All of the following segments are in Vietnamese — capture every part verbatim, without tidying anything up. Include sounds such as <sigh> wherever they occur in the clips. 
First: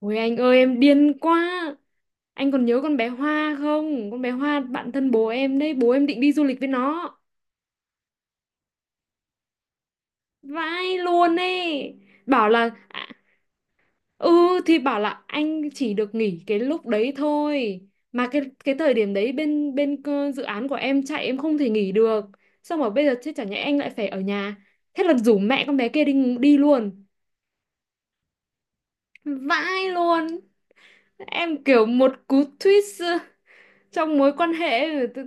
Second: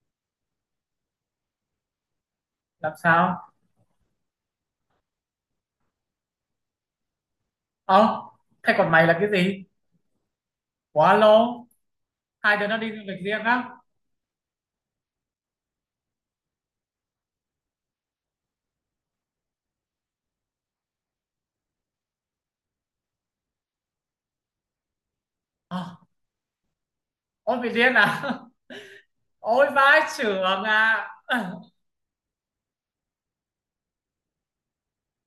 Ôi anh ơi, em điên quá. Anh còn nhớ Làm con bé sao? Hoa không? Con bé Hoa bạn thân bố em đấy. Bố em định đi du lịch với nó. Ờ. Thế còn mày là cái gì? Vãi Quá luôn lâu. ấy. Bảo Hai đứa là nó đi du à, lịch riêng á? ừ, thì bảo là anh chỉ được nghỉ cái lúc đấy thôi. Mà cái cái thời điểm đấy, bên bên cơ- dự án của em chạy, em không thể nghỉ được. Xong rồi bây giờ chứ chẳng nhẽ anh lại phải ở nhà? Thế là rủ mẹ con bé Ờ. kia đi đi luôn. Ôi, bị điên à? <laughs> Ôi, Vãi vãi luôn. chưởng à? <laughs> Em <clears throat> kiểu một cú twist trong mối quan hệ, tự-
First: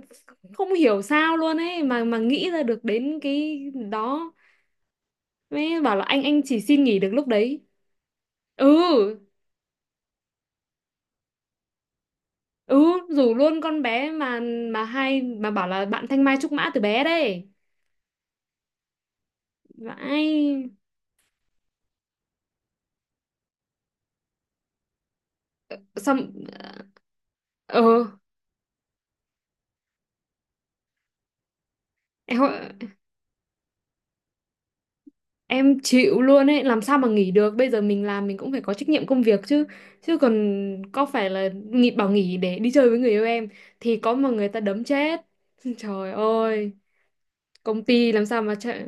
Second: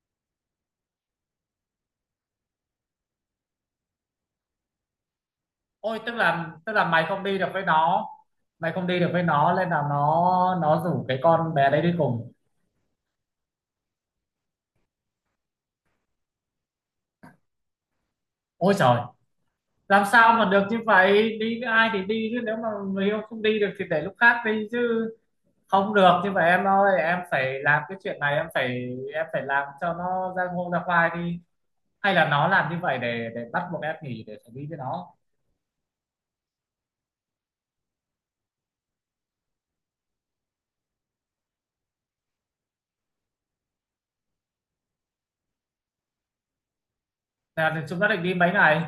không hiểu sao luôn ấy, mà mà nghĩ ra được đến cái đó. Mới bảo Ôi, là tức anh anh là chỉ tức xin là nghỉ mày được không lúc đi được với đấy. nó. Ừ. Mày không đi được với nó nên là nó nó rủ cái con bé đấy đi cùng. Ừ, rủ luôn con bé mà mà hai mà bảo là bạn Thanh Mai trúc mã từ bé đấy. Ôi trời. Làm sao mà được Vãi. như vậy, đi với ai thì đi chứ, nếu mà người yêu không đi được thì để lúc khác đi chứ. Không Xong. được như vậy em ơi, em phải Ờ, làm cái chuyện này, em phải em phải làm cho nó ra ngô ra khoai đi. Hay là nó làm như em, vậy để để bắt buộc em nghỉ để xử lý với nó? em chịu luôn ấy, làm sao mà nghỉ được? Bây giờ mình làm mình cũng phải có trách nhiệm công việc chứ. Chứ còn có phải là nghỉ, bảo nghỉ để đi chơi với người yêu em thì có mà người ta đấm chết. <laughs> Trời ơi. Công Là chúng nó ty định làm đi sao mấy mà chạy. ngày?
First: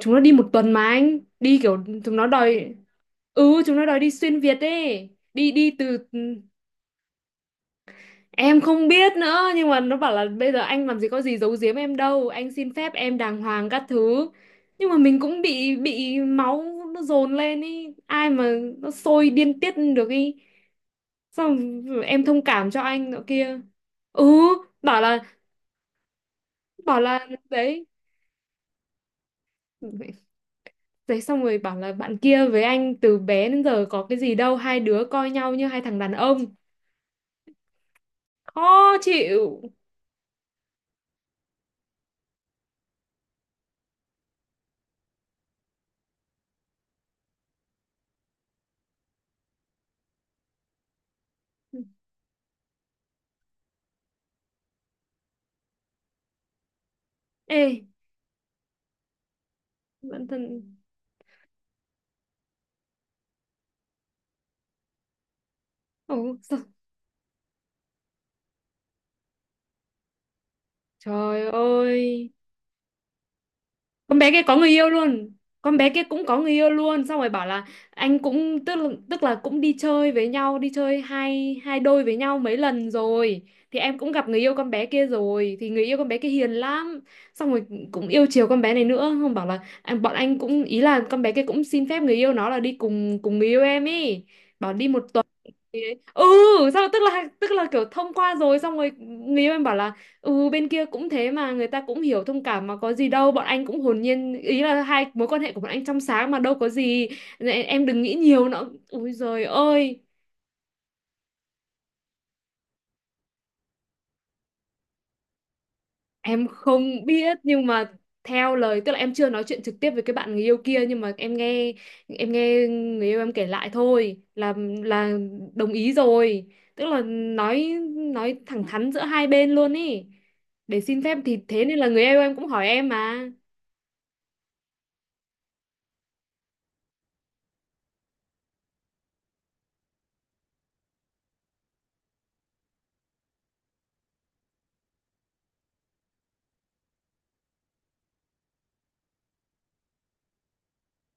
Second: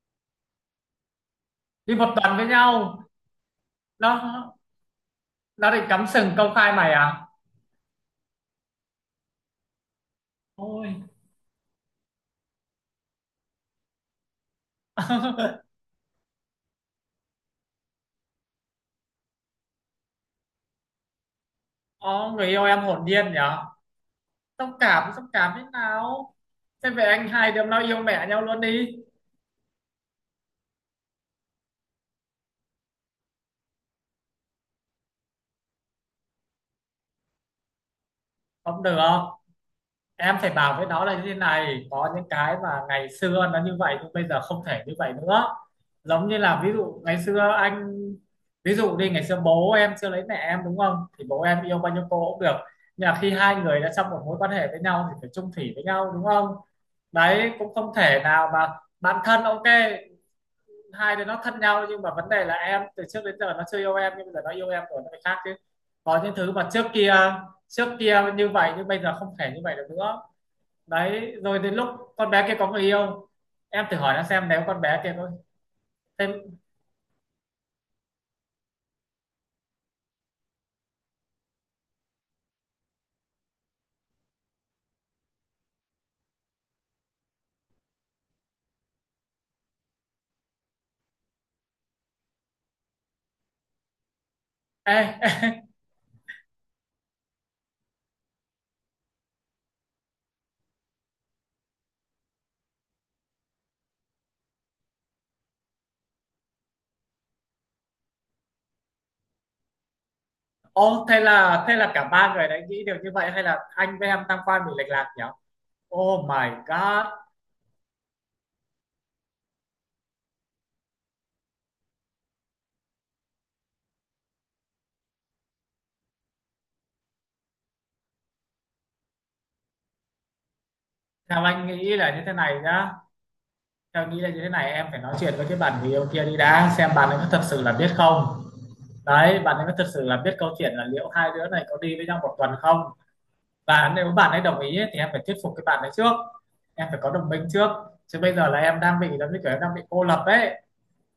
Chúng nó đi một tuần mà anh đi kiểu Đi một chúng nó tuần với đòi. nhau? Ừ, chúng nó đòi đi xuyên nó Việt ấy. Đi nó đi định từ... cắm sừng công khai mày à? Em không biết nữa, nhưng mà nó bảo là bây giờ anh Ôi. làm gì có gì giấu giếm em đâu, anh xin phép em đàng hoàng các thứ. Nhưng mà mình cũng bị <laughs> bị máu nó dồn lên ý, ai mà nó sôi điên tiết được ý. Xong. Em Ồ, thông người yêu cảm em cho hồn anh nọ nhiên nhở. kia. Ừ. xúc bảo cảm là xúc cảm thế nào? Thế bảo về là anh, hai đứa nó đấy. yêu mẹ nhau luôn đi. Đấy, xong rồi bảo là bạn kia với anh từ bé đến giờ có cái gì đâu, hai đứa coi nhau như hai thằng đàn ông. Không Khó được. chịu. Em phải bảo với nó là như thế này: có những cái mà ngày xưa nó như vậy nhưng bây giờ không thể như vậy nữa. Giống như là ví dụ ngày xưa anh. Ví dụ đi, ngày xưa bố em chưa lấy mẹ em đúng không, thì bố em yêu bao nhiêu cô cũng được. Nhưng mà khi hai người đã trong một mối quan hệ với nhau thì phải chung thủy với nhau đúng không? Đấy, Ê. cũng không thể nào mà. Bạn thân ok. Bản thân. Hai đứa nó thân nhau, nhưng mà vấn đề là em, từ trước đến giờ nó chưa yêu em nhưng bây giờ nó yêu em rồi, nó phải khác chứ. Có những Ồ thứ sao- mà trước kia trước kia như vậy nhưng bây giờ không thể như vậy được nữa. Đấy, trời rồi đến lúc ơi, con bé kia có người yêu. Em thử hỏi con nó bé kia xem có nếu người con yêu bé kia luôn. có Con bé kia cũng thêm. có người yêu luôn, xong rồi bảo là anh cũng tức là, tức là cũng đi chơi với nhau, đi chơi hai hai đôi với nhau mấy lần rồi, thì em cũng gặp người yêu con bé kia rồi, thì người yêu con bé kia hiền lắm. Xong rồi cũng yêu chiều con bé này nữa. Không, bảo là anh bọn anh cũng ý là con bé kia cũng xin phép người yêu nó là đi cùng cùng người yêu em ý. Bảo đi một. Ê. Ý ấy. Ừ, sao tức là tức là kiểu thông qua rồi, xong rồi người yêu em bảo là ừ bên kia cũng thế mà, người ta cũng hiểu thông cảm mà, có gì đâu, bọn anh cũng hồn nhiên ý là hai mối quan hệ của bọn anh trong sáng mà đâu có gì. Nên em đừng nghĩ nhiều nữa. Ui giời ơi. <laughs> Ô, thế là thế là cả ba người đấy nghĩ đều như vậy, hay là anh với em tam quan bị lệch lạc nhỉ? Oh Em my không god. biết, nhưng mà theo lời tức là em chưa nói chuyện trực tiếp với cái bạn người yêu kia, nhưng mà em nghe, em nghe người yêu em kể lại thôi là là đồng ý rồi. Tức là nói nói thẳng thắn giữa hai bên luôn ý. Để xin phép thì Theo thế, anh nên là nghĩ người là yêu như thế em cũng này hỏi em nhá. mà. Theo anh nghĩ là như thế này, em phải nói chuyện với cái bạn người yêu kia đi đã, xem bạn ấy có thật sự là biết không. Đấy, bạn ấy có thật sự là biết câu chuyện, là liệu hai đứa này có đi với nhau một tuần không. Và nếu bạn ấy đồng ý ấy, thì em phải thuyết phục cái bạn ấy trước. Em phải có đồng minh trước. Chứ bây giờ là em đang bị, giống như kiểu em đang bị cô lập ấy.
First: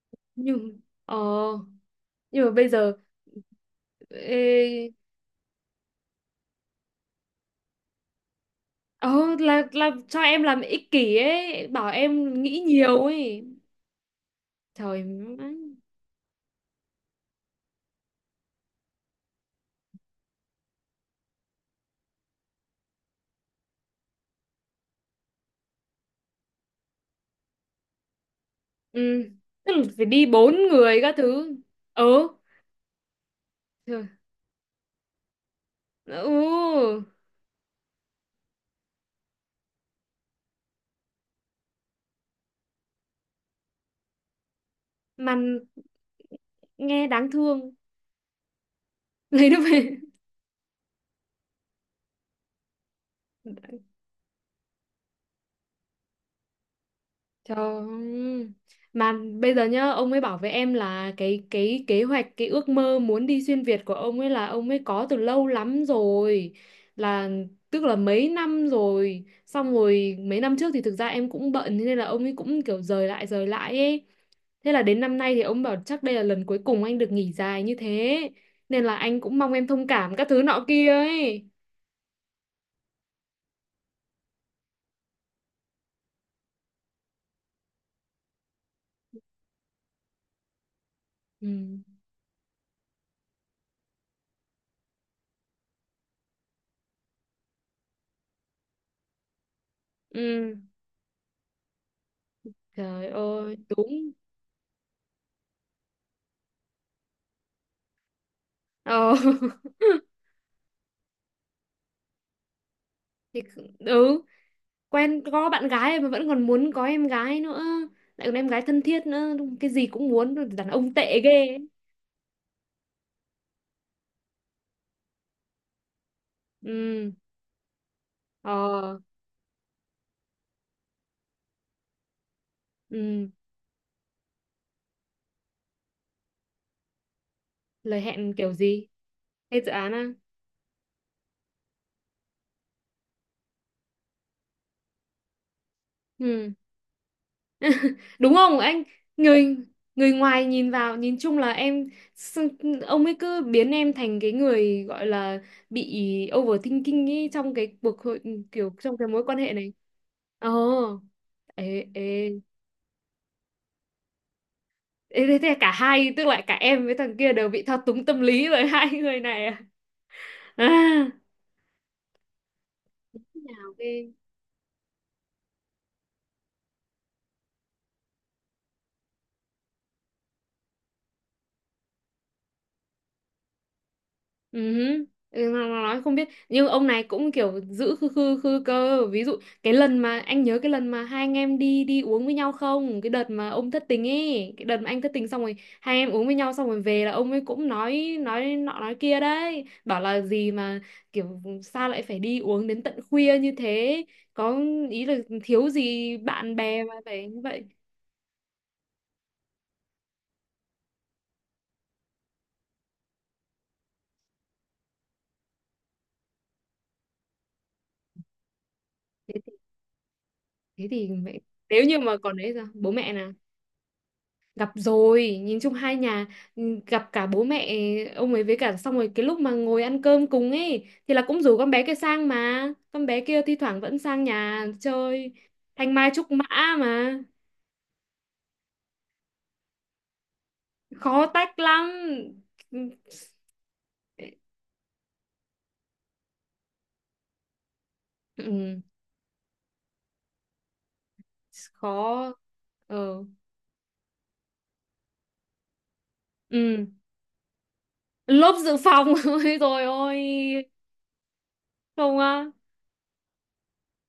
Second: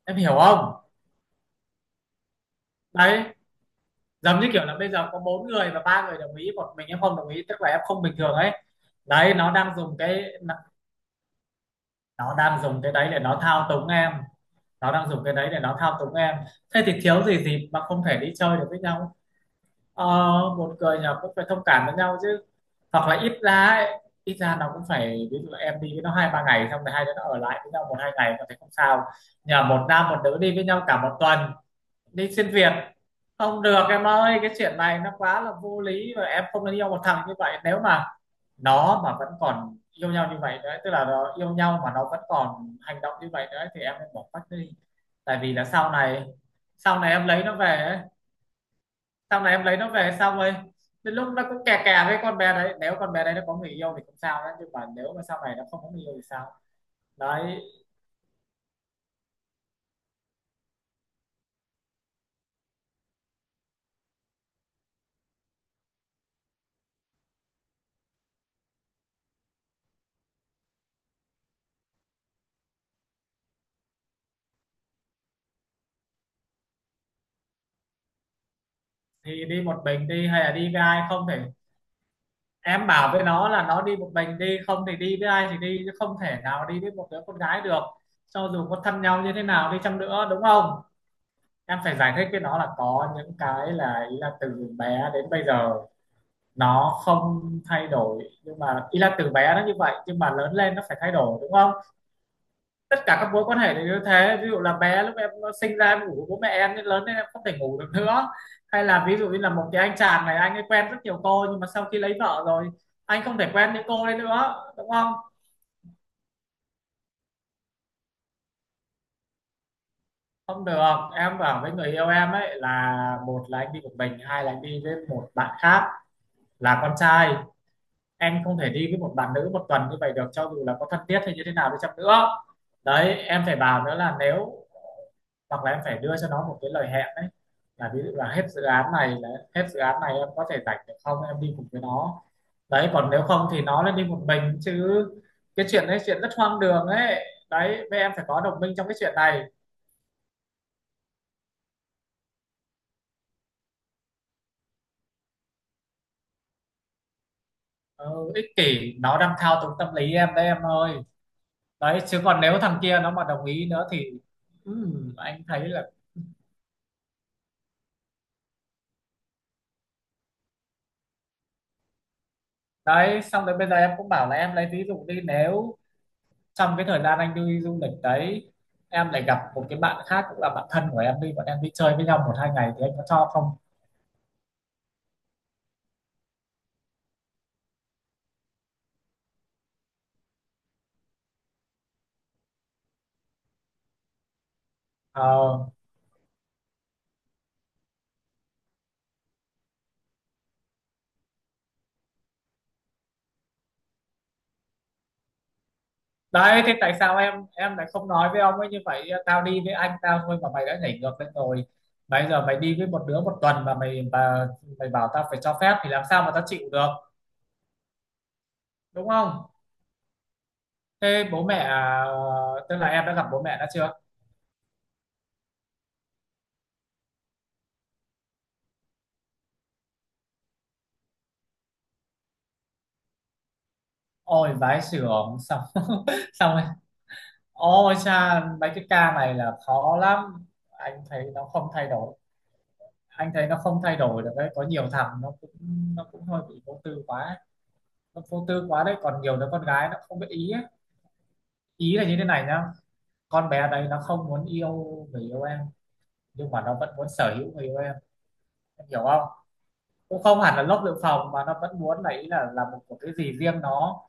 Em hiểu không? Nhưng ờ, nhưng mà bây giờ Đấy, giống như kiểu là bây ê, giờ có bốn người và ba người đồng ý, một mình em không đồng ý tức là em không bình thường ấy. Đấy, ờ nó là đang là dùng cho cái em làm ích kỷ ấy, bảo nó em nghĩ đang dùng cái nhiều đấy để nó ấy. thao túng em. Nó Trời đang dùng cái má. đấy để nó thao túng em. Thế thì thiếu gì dịp mà không thể đi chơi được với nhau. Ờ. Một người nhỏ cũng phải thông cảm với nhau chứ. Hoặc là ít ra ấy, ít ra nó cũng phải, ví dụ là em đi với nó hai ba ngày xong rồi hai đứa nó ở lại với nhau một hai ngày có thể không sao. Ừ. Nhờ Tức là một phải nam một đi nữ đi bốn với nhau người cả các một tuần. thứ. Ừ. Đi xuyên Việt. Không được em ơi, cái chuyện này nó quá là vô lý và em không nên yêu Ừ. một thằng như vậy, nếu mà nó mà vẫn còn yêu nhau như vậy nữa, tức là nó yêu nhau mà nó vẫn còn hành động như vậy nữa thì em nên bỏ quách đi. Mà Tại vì là sau này sau nghe này em đáng lấy nó thương. về ấy, <laughs> sau Lấy này nó em lấy nó về. về xong rồi đến lúc nó cũng kè kè với con bé đấy, nếu con bé đấy nó có người yêu thì không sao đấy, nhưng mà nếu mà sau này nó không có người yêu thì sao? Trời Đấy. ơi. Mà bây giờ nhá, ông ấy bảo với em là cái cái kế hoạch, cái ước mơ muốn đi xuyên Việt của ông ấy là ông ấy có từ lâu lắm rồi. Là tức là mấy năm rồi. Xong rồi mấy năm trước thì thực ra em cũng bận, thế nên là ông ấy cũng kiểu rời lại rời lại ấy. Thế là đến năm nay thì ông bảo chắc đây là lần cuối cùng anh được nghỉ dài như thế. Nên là anh cũng Thì mong đi em một thông mình cảm các đi hay thứ là nọ đi với kia ai, không thể. ấy. Em bảo với nó là nó đi một mình đi, không thì đi với ai thì đi chứ, không thể nào đi với một đứa con gái được. Cho dù có thân nhau như thế nào đi chăng nữa đúng không? Ừ. Em phải giải thích với nó là có những cái, là ý là từ bé đến bây giờ nó không thay đổi, nhưng mà ý là từ bé nó như vậy nhưng mà lớn Ừ. lên nó phải thay đổi đúng không? Tất Trời cả các mối ơi, quan hệ đều như đúng. thế, ví dụ là bé lúc em sinh ra em ngủ với bố mẹ em, nên lớn lên em không thể ngủ được nữa. Hay là Ờ. ví dụ như là <laughs> một cái anh chàng này, anh ấy quen rất nhiều cô nhưng mà sau khi lấy vợ rồi anh không Thì, thể quen những cô đấy ừ, nữa đúng không? quen có bạn gái mà vẫn còn muốn có em gái nữa, lại còn em gái thân thiết nữa, cái gì cũng muốn. Không Đàn ông được. tệ ghê Em ấy. bảo với người yêu em ấy là: một là anh đi một mình, hai là anh đi với một bạn khác, là con Ừ. trai. Em không thể đi Ờ. với một bạn nữ một tuần như vậy được, cho dù là có thân thiết hay như thế nào đi chăng nữa. Đấy Ừ. em phải bảo nữa là nếu, hoặc là em phải đưa cho nó một cái lời hẹn đấy. Là Lời ví dụ là hẹn hết kiểu dự án gì? này là, Hay hết dự dự án án à? này em có thể rảnh được không, em đi cùng với nó. Đấy còn nếu không thì nó lên đi một mình chứ. Cái chuyện đấy, chuyện rất Ừ. hoang đường ấy. Đấy với em phải Đúng có không đồng minh anh? trong cái chuyện này. Người, người ngoài nhìn vào nhìn chung là em, s- ông ấy cứ biến em thành cái người gọi là bị overthinking ấy, trong cái cuộc hội, Ừ, ích kiểu kỷ, trong cái nó mối đang quan hệ thao túng này. tâm lý em đấy Ờ. em ơi. Ê. Đấy Ê. chứ còn nếu thằng kia nó mà đồng ý nữa thì, ừm, Ê, thế anh thế thấy cả là. hai tức là cả em với thằng kia đều bị thao túng tâm lý bởi <laughs> hai người này à, à. Đấy xong rồi bây Nào giờ em cũng ghê. bảo là em lấy ví dụ đi, nếu trong cái thời gian anh đi du lịch đấy, em lại gặp một cái bạn khác cũng là bạn thân của em đi, bọn em đi chơi với nhau một hai ngày thì anh có cho không? Ừ. Hứ. Ừ, nó nó nói không biết, nhưng ông này cũng kiểu giữ khư khư khư cơ. Ví dụ cái lần mà anh nhớ, cái lần mà hai anh em đi đi uống với nhau không, cái đợt mà ông thất tình ấy, cái đợt mà anh thất tình, xong rồi Ờ. hai anh em uống với nhau xong rồi về là ông ấy cũng nói nói nọ nói kia đấy, bảo là gì mà kiểu sao lại phải đi uống đến tận khuya như thế. Có ý là thiếu gì bạn Đấy thế bè mà tại sao phải em như vậy. em lại không nói với ông ấy như vậy: tao đi với anh tao thôi mà mày đã nhảy ngược lên rồi, bây giờ mày đi với một đứa một tuần mà mày mà, mày bảo tao phải cho phép thì làm sao mà tao chịu được, đúng thế, không? thì- thế thì Thế mẹ bố mẹ, nếu như mà còn đấy sao ờ, tức là bố em mẹ đã gặp là bố mẹ đã chưa? gặp rồi, nhìn chung hai nhà. Ừ, gặp cả bố mẹ ông ấy, với cả xong rồi cái lúc mà ngồi ăn cơm cùng ấy thì là cũng rủ con bé kia sang, mà con bé kia thi thoảng vẫn sang Ôi nhà vãi chơi. chưởng xong. Thanh <laughs> Mai trúc mã Xong. mà. Ôi cha, mấy cái ca này là khó lắm. Anh thấy Khó nó tách không thay lắm. đổi. Ừ. Anh thấy nó không thay đổi Ừ. được đấy. Có nhiều thằng nó cũng nó cũng hơi bị vô tư quá. Ấy. Nó vô tư Ừ. quá đấy. Còn nhiều đứa con gái nó không biết ý ấy. Ý là như thế Khó. này nhá. Ừ. Con bé đấy nó không muốn yêu người yêu em. Nhưng mà nó Ừ. vẫn muốn sở hữu người yêu em. Lốp dự Em hiểu phòng. không? <laughs> Ôi rồi ôi. Cũng không hẳn là lốc dự phòng mà nó vẫn muốn là, Không ý á. là là một, một cái gì riêng nó.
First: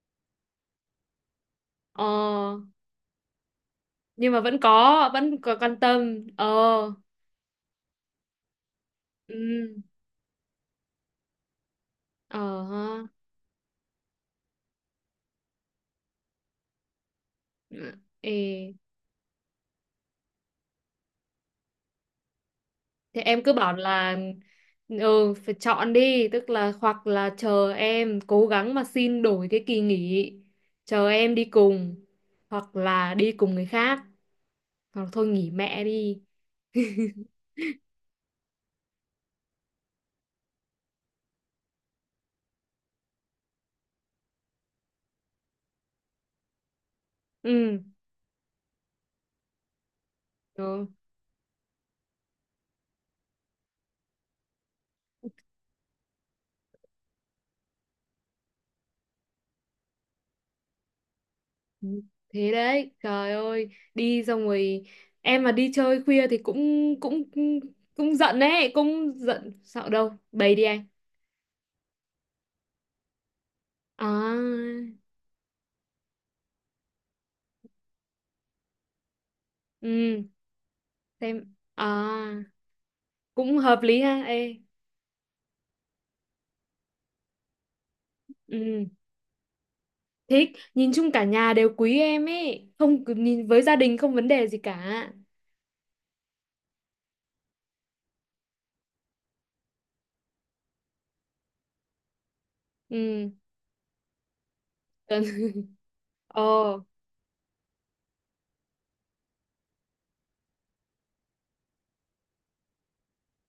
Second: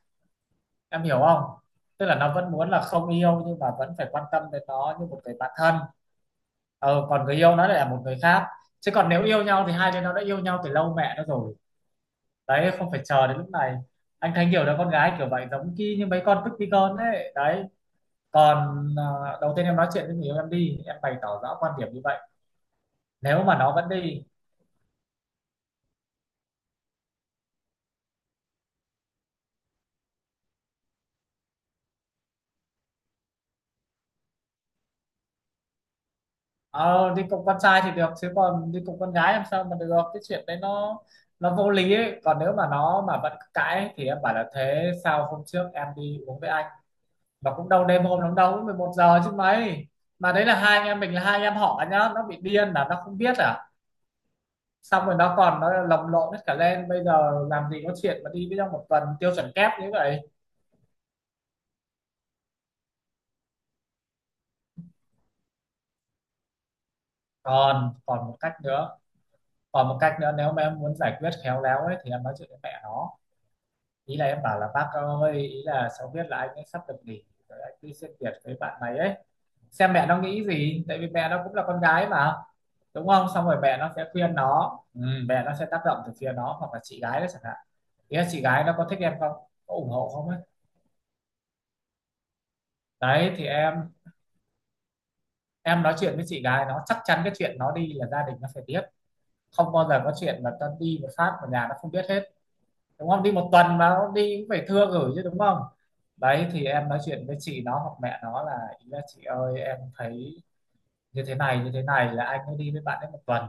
Em hiểu không? Ờ, Tức là nó vẫn muốn là không yêu nhưng mà vẫn phải quan nhưng mà tâm vẫn đến nó như có một người vẫn bạn có thân. quan tâm. Ờ. ờ, Còn người yêu nó lại là một người khác, chứ còn nếu yêu nhau Ừ, thì hai đứa nó đã yêu nhau từ lâu mẹ nó rồi. ờ Đấy không phải ha. chờ đến lúc này. Anh thấy nhiều đứa con gái kiểu vậy, giống như, như mấy con tức tí con ấy đấy. Ê, Còn ờ, đầu tiên em nói chuyện với người yêu em đi, em bày tỏ rõ quan điểm như vậy. thế em Nếu cứ mà nó bảo vẫn là đi, ừ phải chọn đi, tức là hoặc là chờ em cố gắng mà xin đổi cái kỳ nghỉ, chờ em đi cùng, hoặc là đi cùng người khác, hoặc thôi nghỉ mẹ đi. ờ, <laughs> đi cùng con trai thì được chứ còn đi cùng con gái làm sao mà được, cái chuyện đấy nó nó vô lý ấy. Còn nếu mà nó mà vẫn cãi thì em bảo là, thế sao hôm trước em đi uống với anh, và cũng Ừ. đâu đêm hôm lắm đâu, cũng một giờ chứ mấy. Mà đấy là hai anh em mình là hai anh em họ nhá, nó bị điên là nó không biết à? Xong rồi nó còn nó lồng lộn hết cả lên, bây giờ làm gì có chuyện mà đi với trong một tuần tiêu chuẩn kép như vậy. Ừ. Thế đấy, trời ơi, đi xong rồi em mà đi chơi khuya thì cũng cũng cũng, còn cũng còn một giận cách đấy, nữa. cũng giận sợ Còn một đâu. cách nữa, nếu Bày đi mà em anh. muốn giải quyết khéo léo ấy thì em nói chuyện với mẹ nó. Ý là em bảo là: À. bác ơi, ý là cháu biết là anh ấy sắp được nghỉ rồi, anh đi xuyên Việt với bạn này ấy, xem mẹ nó Ừ. nghĩ gì. Tại vì mẹ nó Xem cũng là con à, gái mà, đúng không? Xong rồi cũng mẹ hợp nó lý sẽ ha. khuyên Ê. nó, ừ, mẹ nó sẽ tác động từ phía nó, hoặc là chị gái đó chẳng hạn. Ý là chị gái nó Ừ, có thích em không, có ủng hộ không ấy. thích, nhìn chung cả nhà đều quý em ấy, không cứ Đấy thì nhìn với em gia đình không vấn đề gì cả. em nói chuyện với chị gái nó, chắc chắn cái chuyện nó đi là gia đình nó phải biết. Không bao giờ có chuyện mà ta đi một phát mà nhà nó không biết hết, đúng không? Ừ, Đi một tuần mà nó đi cũng phải thưa gửi cần. chứ, đúng <laughs> không? Đấy thì Ờ, em nói chuyện với chị nó hoặc mẹ nó, là ý là chị ơi, em thấy như thế này như thế này là anh ấy đi với bạn ấy một tuần.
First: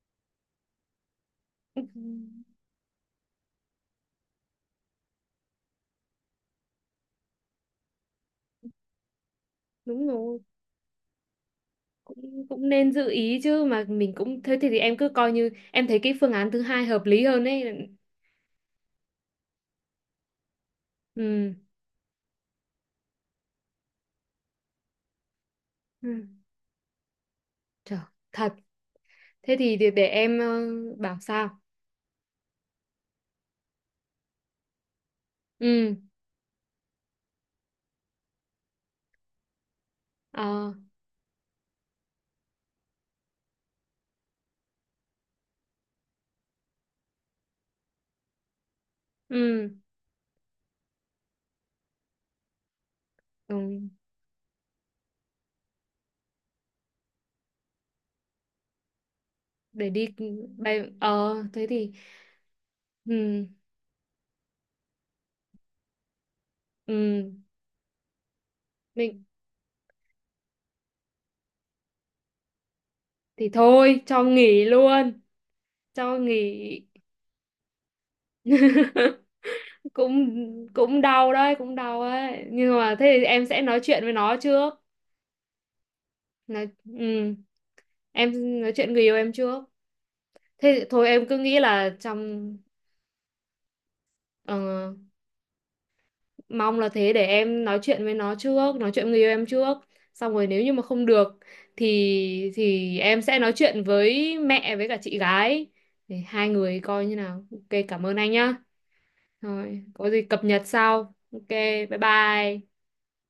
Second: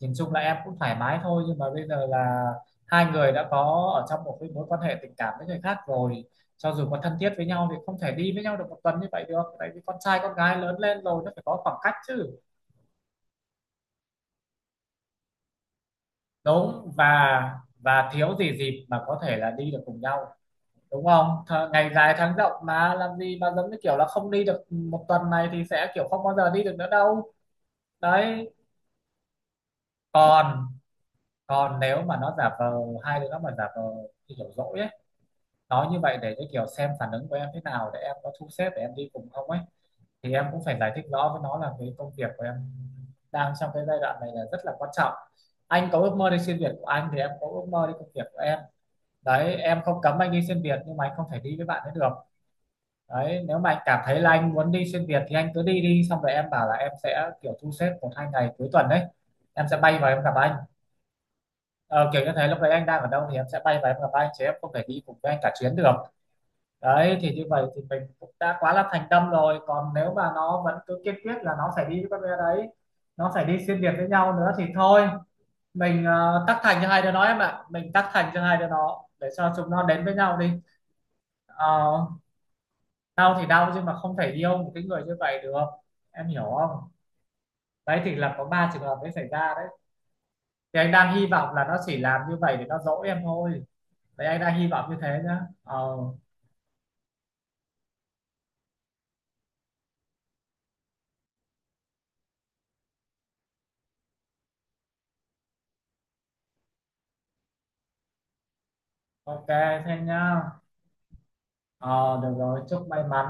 Nhìn chung là em cũng thoải mái thôi, nhưng mà bây giờ là hai người đã có ở trong một cái mối quan hệ tình cảm với người khác rồi, cho dù có thân thiết với nhau thì không thể đi với nhau được một tuần như vậy được. Tại vì con đúng trai con rồi, gái lớn lên rồi nó phải có khoảng cách chứ, cũng cũng nên giữ ý chứ, mà mình cũng thế, thì, thì em cứ coi như em thấy cái phương án thứ hai đúng. hợp lý và hơn ấy. và thiếu gì dịp mà có thể là đi được cùng nhau, đúng không Th? Ừ. Ngày dài tháng rộng mà làm gì mà giống như kiểu là không đi được một tuần này thì sẽ kiểu không Ừ. bao giờ đi được nữa đâu. Trời, Đấy. thật. Thế thì để, để em ờ, còn bảo sao? còn nếu mà nó giả vờ, hai đứa nó mà giả vờ như kiểu dỗi ấy, nói Ừ. như vậy để cái kiểu xem phản ứng của em thế nào, để em có thu xếp để em đi cùng không ấy, thì em cũng Ờ. phải giải thích rõ với nó là cái công việc của em đang trong cái giai đoạn này là rất là quan trọng. Anh có ước mơ đi xuyên Việt của anh thì em có ước mơ đi công việc của em. Đấy, Ừ. em không cấm anh đi xuyên Việt nhưng mà anh không thể đi với bạn ấy được. Đấy, nếu mà Ừ. anh cảm thấy là anh muốn đi xuyên Việt thì anh cứ đi đi, xong rồi em bảo là em sẽ kiểu thu xếp một hai ngày cuối tuần đấy em sẽ Để bay đi vào em gặp anh. bay ờ thế thì. Ờ, kiểu như thế, lúc đấy anh đang ở Ừ. đâu thì em sẽ bay và em gặp anh, chứ em không thể đi cùng với anh cả chuyến được. Đấy Ừ. thì như vậy thì mình cũng đã quá là thành Mình tâm rồi, còn nếu mà nó vẫn cứ kiên quyết là nó phải đi với con bé đấy, nó phải thì đi xuyên việt thôi với cho nhau nữa thì nghỉ thôi, luôn. mình, Cho ờ, tắc thành nghỉ. cho hai đứa nó em ạ, mình tắc thành cho hai đứa nó để <laughs> cho chúng nó đến với cũng nhau đi. cũng đau đấy, cũng Ờ, đau ấy, nhưng mà thế thì đau em thì sẽ đau nói nhưng mà chuyện với không thể nó yêu một trước. cái người như vậy được, em hiểu Nói, không? ừ, Đấy thì là có em ba nói trường chuyện hợp người mới yêu xảy em ra trước, đấy, thế thì thì anh thôi đang em hy cứ vọng nghĩ là nó chỉ là làm như vậy trong để nó dỗ em thôi. Vậy anh đã hy vọng ờ, như thế nhá. Ờ, mong là thế, để em nói chuyện với nó trước, nói chuyện người yêu em trước, xong rồi nếu như mà không được thì thì em sẽ nói chuyện với mẹ với cả chị gái để hai người coi như nào. Ok, cảm ơn anh nhá. ok Rồi, thế có gì nhá. cập nhật sau. Ok, bye Ờ, được rồi, bye. chúc may mắn.